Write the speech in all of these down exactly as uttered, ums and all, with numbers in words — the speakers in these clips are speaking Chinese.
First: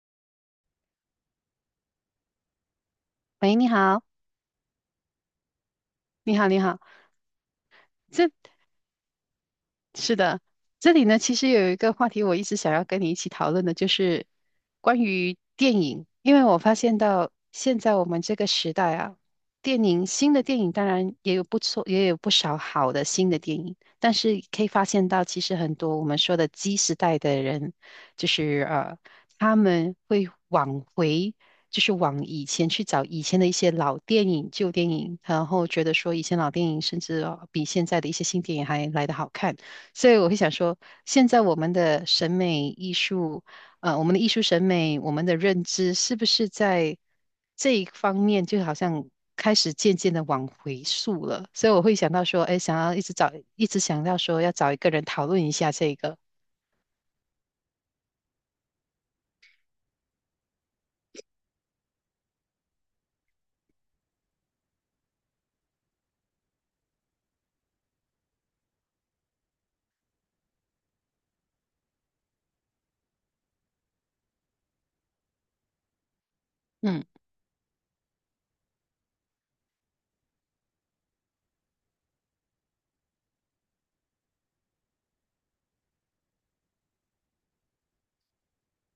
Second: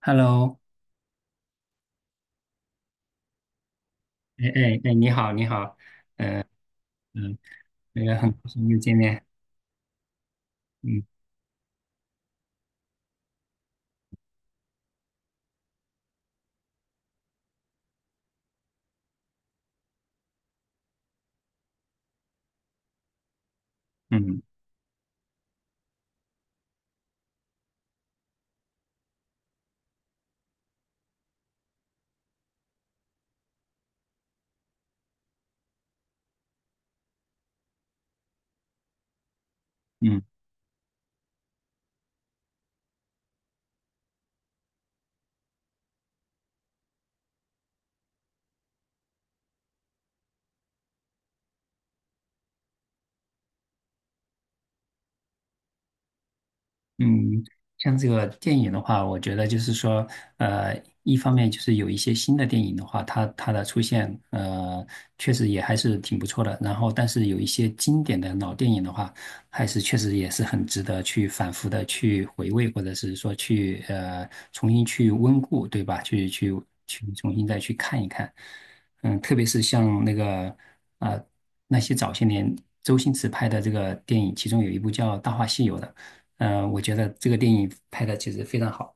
Hello，喂，你好，哎哎哎，你好，你好，你嗯、好，你好。嗯，那个很高这兴又见面，是的，这嗯里呢，其实有一个话题我一直想要跟你一起讨论的，就是关于电影，因为我发现到现在我们这个时代啊，电影新的电影当然也有不错，也有不少好的新的电影，但嗯是可以发现到，其实很多我们说的 Z 时代的人，就是呃，他们会往回。就是往以前去找以前的一些老电影、旧电影，然后觉得说以前老电影甚至呃比现在的一些新电影还来得好看。所以嗯。我会想说，现在我们的审美艺术，呃，我们的艺术审美，我们的认知，是不是在这一方面，就好像开始渐渐的往回溯了？所以我会想到说，哎，想要一直找，一直想到说要找一个人讨论一下这个，嗯，像这个电影的话，我觉得就是说，呃，一方面就是有一些新的电影的话，它它的出现，呃，确实也还是挺不错的。然后，但是有一些经典的老电影的话，还是确实也是很值得去反复的去回味，或者是说去呃重新去温故，对吧？去去去嗯重新再去看一看。嗯，特别是像那个啊那些早些年周星驰拍的这个电影，其中有一部叫《大话西游》的。嗯，我觉得这个电影拍的其实非常好。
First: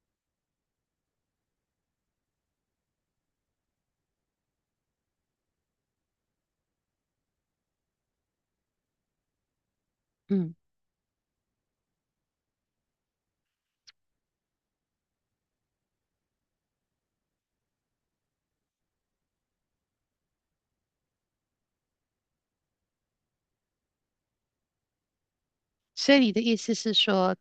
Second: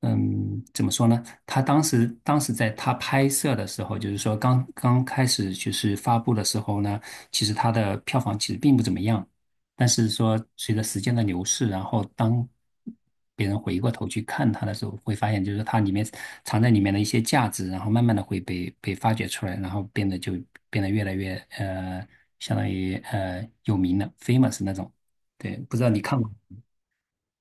嗯，怎么说呢？他当时当时在他拍摄的时候，就是说刚刚开始就是发布的时候呢，其实他的票房其实并不怎么样。但是说嗯。随着时间的流逝，然后当别人回过头去看他的时候，会发现就是他里面藏在里面的一些价值，然后慢慢的会被被发掘出来，然后变得就变得越来越呃，相当于呃有名了，famous 那种。对，不知道你所以看过？你的意思是说，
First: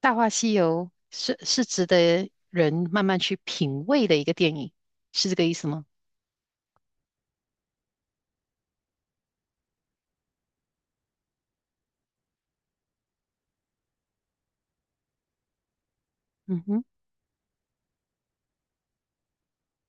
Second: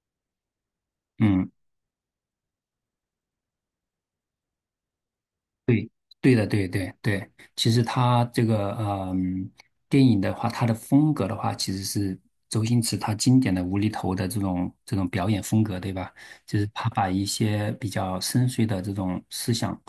《大话西游》是嗯。是值得人慢慢去品味的一个电影，是这个意思吗？对，对的，对对对，其实他这个嗯，电影的话，他的风格的话，其实是周星驰他经典的无厘头的这种这种表演风格，对吧？就嗯是哼，他把一些比较深邃的这种思想，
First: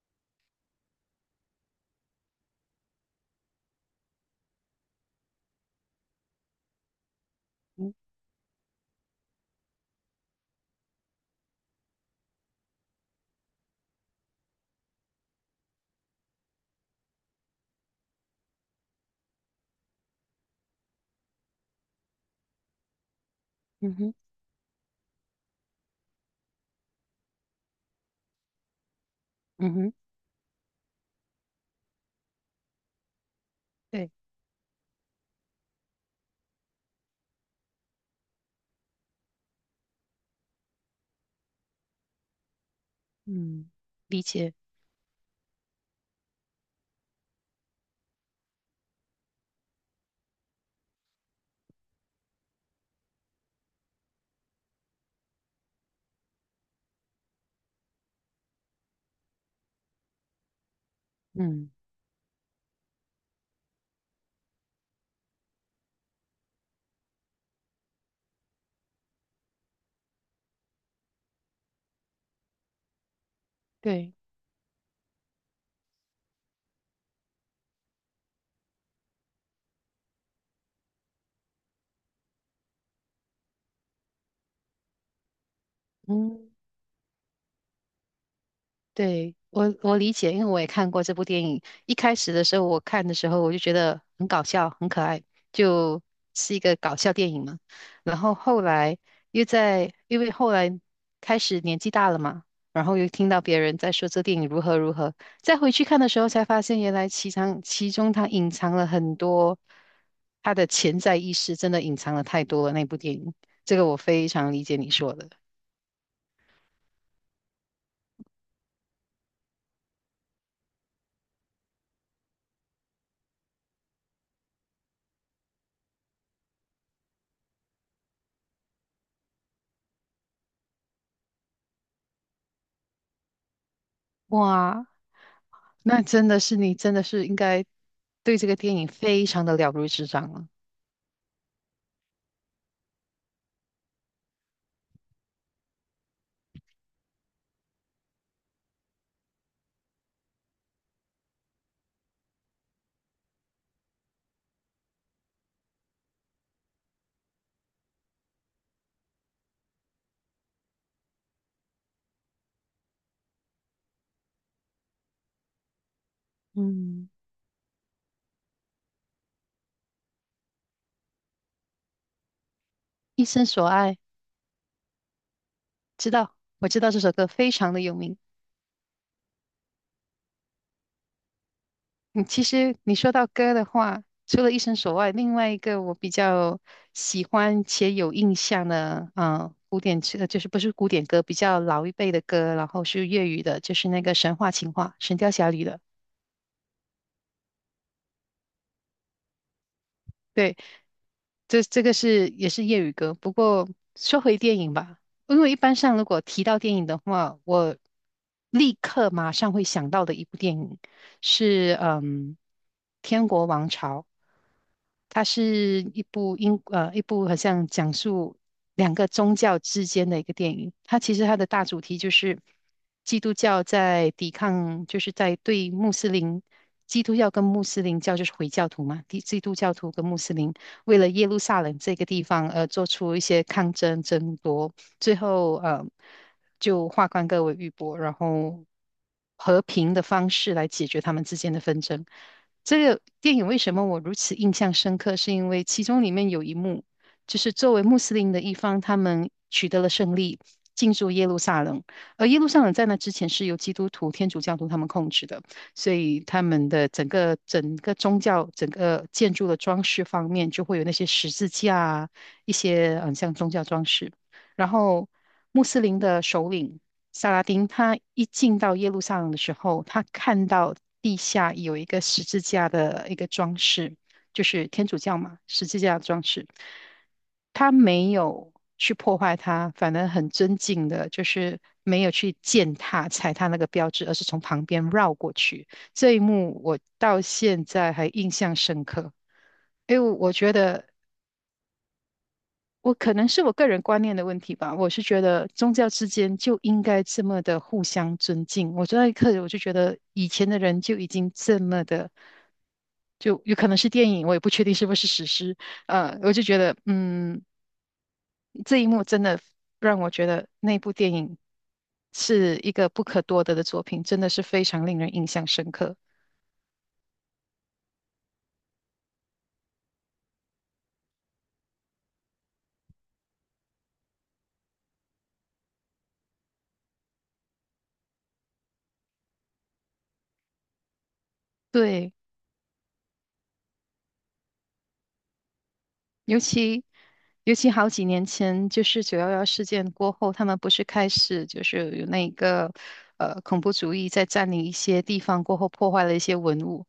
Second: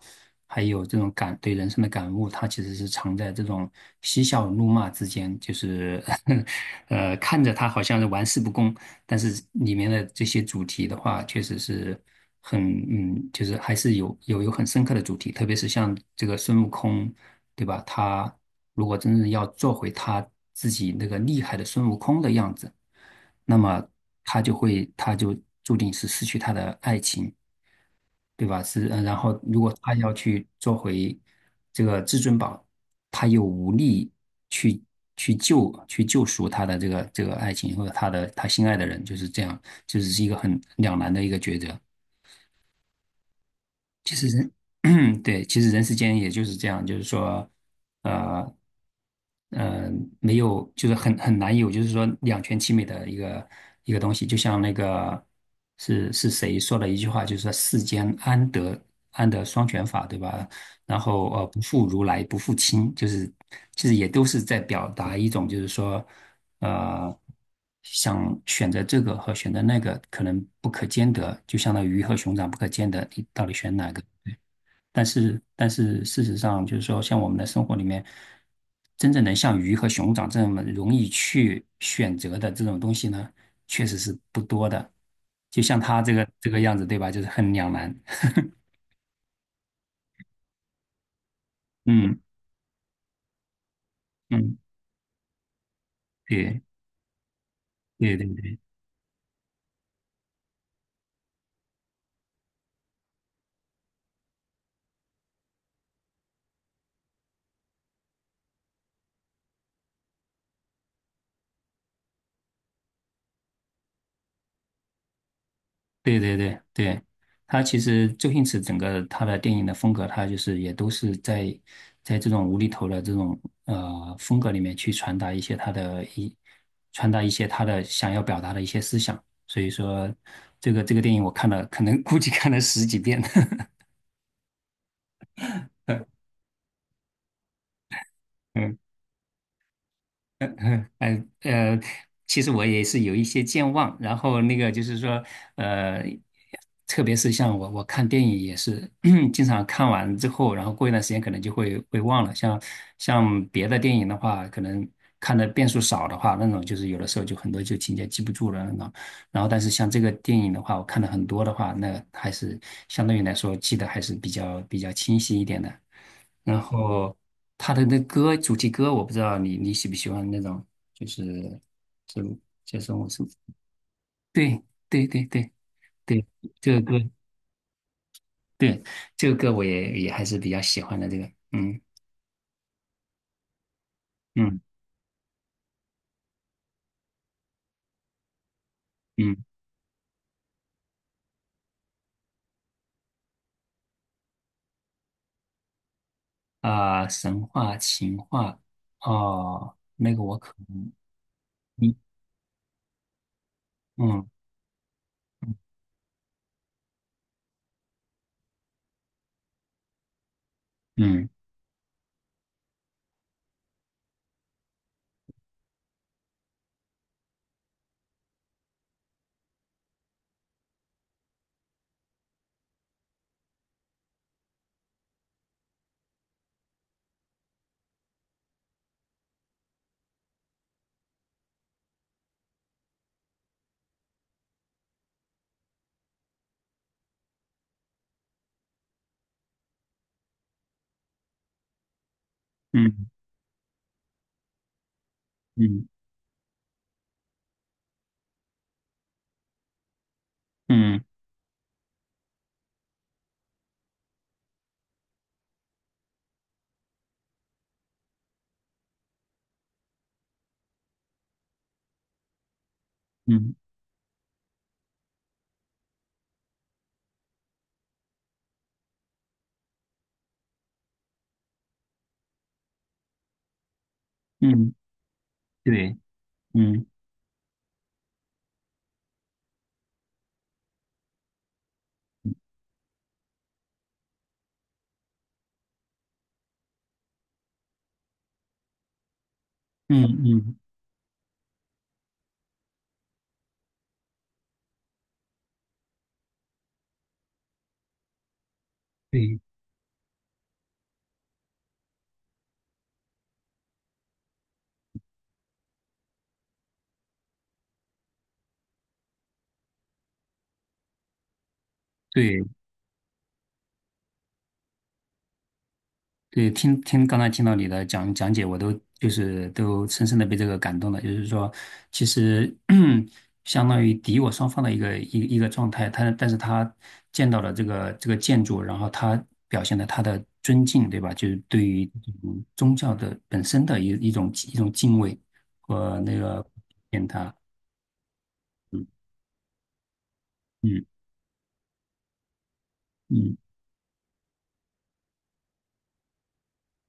还有这种感对人生的感悟，他其实是藏在这种嬉笑怒骂之间，就是 呃，看着他好嗯像是玩世不恭，但是里面的这些主题的话，确实是很嗯，就是还是有有有很深刻的主题，特别是像这个孙悟空，对吧？他如果真正要做回他自己那个厉害的孙悟空的样子，那么嗯哼，他就会他就注定是失去他的爱情。对吧？是，呃然后如果嗯哼，他要去做回这个至尊宝，他又无力对，去去救去救赎他的这个这个爱情或者他的他心爱的人，就是这样，就是是一个很两难的一个抉择。嗯，其理实解，人，对，其实人世间也就是这样，就是说，呃，嗯，没有，就是很很难有，就是说两全其美的一个一个东西。就像那个是是谁说的一句话，就是说世间安得安得双全法，对吧？然后呃，不嗯。负如来不负卿，就是其实也都是在表达一种，就是说呃，想选择这个和选择那个可能不可兼得，就相当于鱼和熊掌不可兼得，你到底选哪个？对，但是，但是事实上，就是说，像我们的生活里面，真正能像鱼和熊掌这么容易去选择的这种东西呢，确实是不多的。就像他这个这嗯，个样子，对吧？就是很两难。对，我我理解，因为我也看过这部电影。一开嗯始的时候，我看的时候我就觉得很搞嗯，笑，很可爱，就是一对个搞笑电影嘛。对然对后对。后来又在，因为后来开始年纪大了嘛，然后又听到别人在说这电影如何如何，再回去看的时候才发现，原来其藏其中它隐藏了很多，它的潜在意识真的隐藏了太多了。那部电影，这个我非常理解你说的。对对对对，他其实周星驰整个他的电影的风格，他就是也都是在在这种无厘头的这种呃风格里面去传达一些他的一传达一些他的想要表达的一些思想。所以说，这个这个电影我看了，可能估计看了十几遍。哇，那真 的是你，真的是应该对这个电嗯 影非常的了如指掌 了。嗯嗯呃，其实我也是有一些健忘，然后那个就是说，呃，特别是像我我看电影也是，经常看完之后，然后过一段时间可能就会会忘了。像像别的电影的话，可能看的遍数少的话，那种就是有的时候就很多就情节记不住了那种。然后但是像这个电影的话，我看的很多的话，那还是相对于来说记得还是比较比较清晰一点的。然嗯，后他的那歌主题歌，我不知道你你喜不喜欢那种，就是这就是我是一生所爱，对对对对知对，道，我这知个道这歌首歌非常的有名。对这个歌我也也还是比较喜欢的这个，嗯嗯，其实你说到歌的话，除了一嗯生所爱，另外一个我比较喜欢且有印象的，嗯嗯、古典呃就是不是古典歌，比较老一辈的歌，然后是粤语的，就是那个《神话情话》《神雕侠侣》的。啊、神话情话哦，那个我可对，能这这个是也是粤语歌，不过说嗯回电影吧，因为一般上如果提到电影的话，我立刻马上会想到的一部电影嗯是嗯《天国王朝》，它是一部英呃一部好像讲述两个宗教之间的一个电影。它其实它的大主题就是基督教在抵抗，就是在对穆斯林。基督教跟穆斯林教就是回教徒嘛，基基督教徒跟穆斯林为了耶路撒冷这个地方而做出一些抗争争夺，最后呃，就化干戈为玉帛，然后和平的方式来解决他们之间的纷争。这嗯个电影为什么我如此印象深刻？是因为其嗯中里面有一幕，就是作为穆斯林的一方，他们取得了胜利，进嗯驻耶路撒冷。而耶路撒冷在那之前是由基督徒、天主教徒他们控制的，所以他们的整个整个宗教、整个建筑的装饰方面，就会有那些十字架啊，一些嗯嗯像宗嗯教装饰。然后穆斯林的首领萨拉丁，他一进到耶路撒冷的时候，他看到地下有一个十字架的一个装饰，就嗯是嗯天主教嘛，十字架对的装饰。嗯他没有去破坏它，反而很尊敬的，就是没有去践踏、踩踏那个标志，而是从旁边绕过去。这一幕我到现在还印象深刻。因为嗯我觉嗯得我可能是我个人观念的问题吧，我是觉得宗教之间就应该这么的互相尊敬。我那一对刻我就觉得以前的人就已经这么的，就有可能是电影，我也不确定是不是史诗。呃，我就觉得，嗯，这一幕真的让我觉得那部电影对是一个不可多得的作品，真的是非常令人印象深刻。对，听听刚才听到你的讲讲解，我都就是都深深的被这个感动了。就是说，其实 相当于敌我双方的一个一一个状态，他但是他见到了这个这个建筑，然后他表现了他的尊敬，对吧？就是对于这对。种宗教的本身的一一种一种敬畏和那尤个其见他，尤其好几年前，就嗯是九幺幺事件过后，他们不嗯是开始就是有那个嗯呃恐怖主义在占领一些地方过后，破坏了一些文物。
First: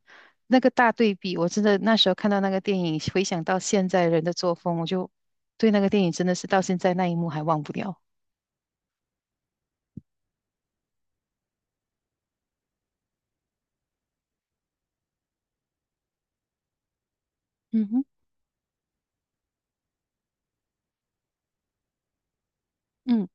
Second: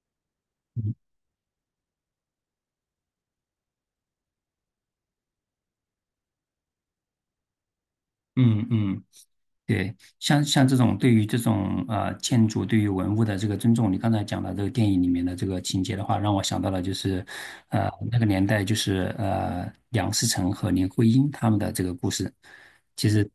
那个大嗯对比，我真的那时候看到那个电影，回想到现在人的作风，我就对那个电影真的是到现在那一幕还忘不掉。嗯嗯。对，像像这种对于这种呃建筑对于文物的这个尊重，你刚才讲的这个电影里面的这个情节的话，让我想到了就是，嗯呃哼，那个年代就是呃梁思成和林徽因他们的这个故事。其嗯。实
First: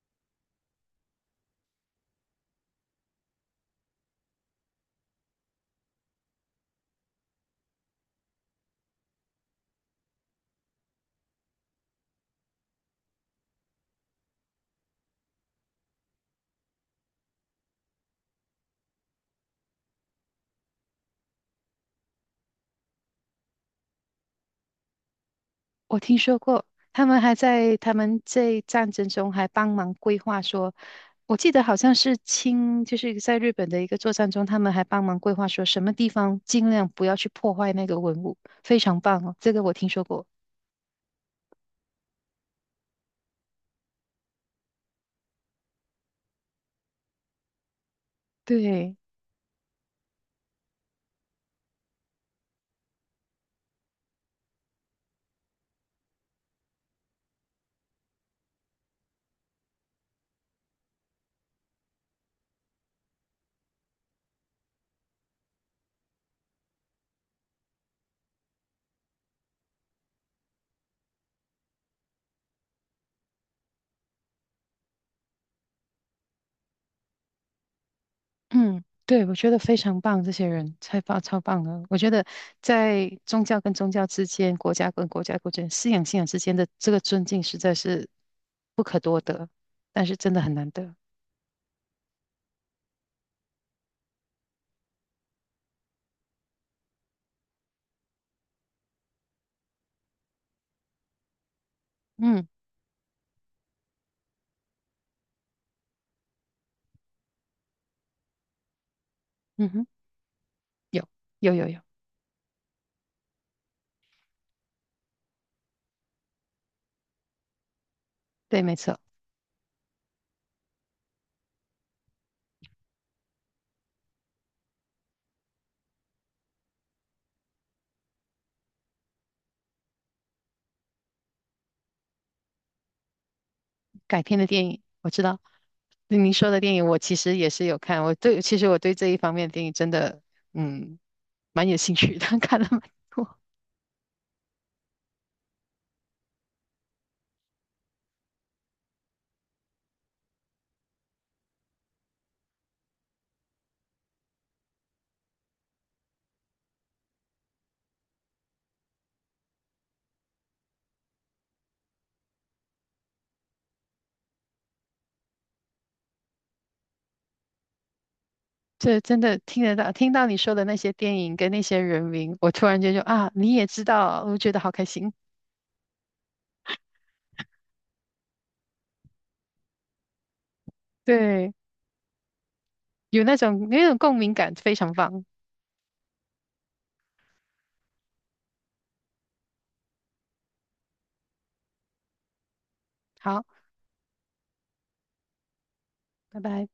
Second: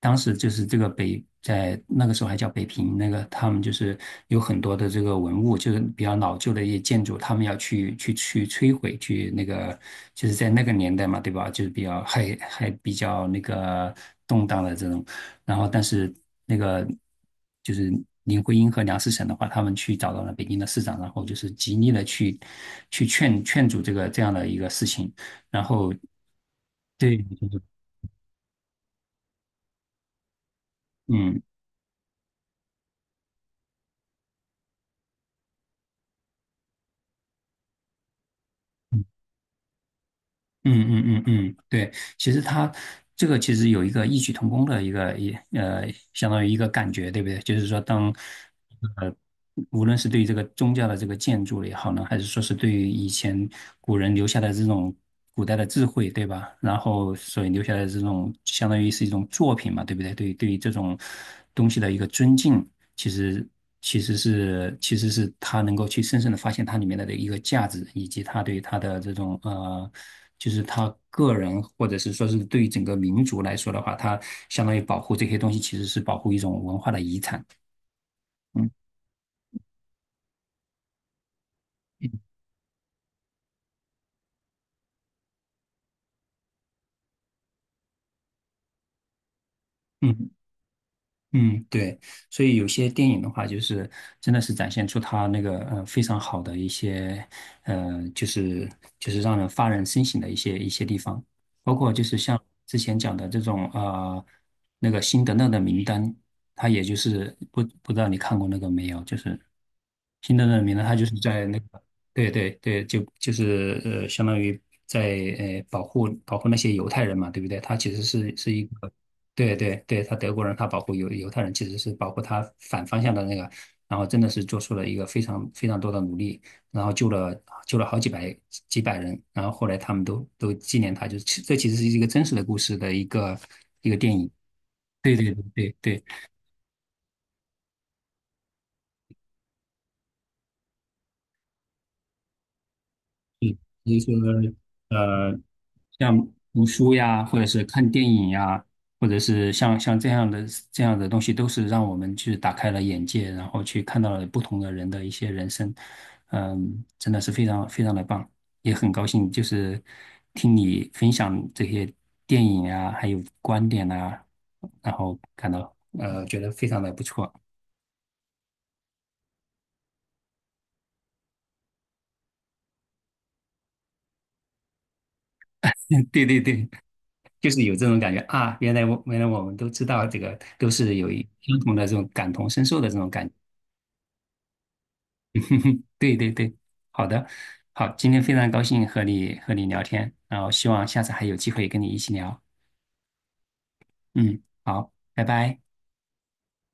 当时就是这个北在那个时候还叫北平，那个他们就是有很多的这个文物，就是比较老旧的一些建筑，他们要去去去摧毁，去那个就是在那个年代嘛，对吧？就是比较还还比较那个动荡的这种。然后但是那个就是林徽因和梁思成的话，他们去找到了北京的市长，然后就是极力的去去劝劝阻这个这样的一个事情，然后我听说过，他对，们还就是在他们在战争中还帮忙规划说，我嗯。记得好像是清，就是在日本的一个作战中，他们还帮忙规划说什么地方尽量不要去破坏那个文物，非常棒哦，这个我听说过。嗯嗯嗯嗯，对，其实他这个其实有一个异曲同工的一个一呃，相当于一个感觉，对不对？就是说当，对 无论是对于这个宗教的这个建筑也好呢，还是说是对于以前古人留下的这种古代的智慧，对吧？然后所以留下来的这种相当于是一种作品嘛，对不对？对于对于这种东西的一个尊敬，其实其实是其实是他能够去深深的发现它里面的一个价值，以及他对他的这种呃。就是他个人，或者是说是对于整个民族来说的话，他相当于保护这些东西，其实是保护一种文化的遗产。嗯嗯，对，我觉得非常棒，这些人太棒超棒了。我觉嗯得在宗教跟宗教之间，国家跟国家之间，信仰信仰之间的这个尊敬实在是不可多得，但是嗯。真的很难得。嗯，对，所以有些电影的话，就是真的是展现出它那个呃非常好的一些呃，就是就是让人发人深省的一些一些地方，包括就是像嗯之前讲的这种呃那个辛德勒的名单，它也就是不不知道你看过那个没有，就是嗯哼，辛德勒的名单，他有就是在有那有有。个对对对，就就是呃相当于在呃保护保护那些犹太人嘛，对不对？他其实是是对，一没个。错，对对对，他德国人，他保护犹犹太人，其实是保护他反方向的那个，然后真的是做出了一个非常非常多的努力，然后救了救了好几百几百人，然后后来他们都都纪念他，就是其这其实是一个真实的故事的一个一个电改影。编的电影我对知对道。对对对，您说的电影我其实也是有看，我对，其实我对这一方面的电影真的，嗯，蛮有兴趣的，看了蛮多。比如说呃，像读书呀，或者是看电影呀，或者是像像这样的这样的东西，都是让我们去打开了眼界，然后去看到了不同的人的一些人生，嗯，真的是非常非常的棒，也很高兴就是听你分享这些电影啊，还有观点啊，然后感到呃觉得非常的不错，这真的听得到，听到你说的那些电影跟那些人名，我突然间就啊，你也知道，我觉得好开心。对对对，就是有这种感觉啊，原来我原来我们都知道这个，都是有一对，相同的这种感同身受的这种有感觉。那种有那种共鸣感，非常棒。哼哼对对对，好的，好，今天非常高兴和你和你聊天，然后希望下次还有机会跟你一起聊。好，嗯，好，拜拜。拜拜。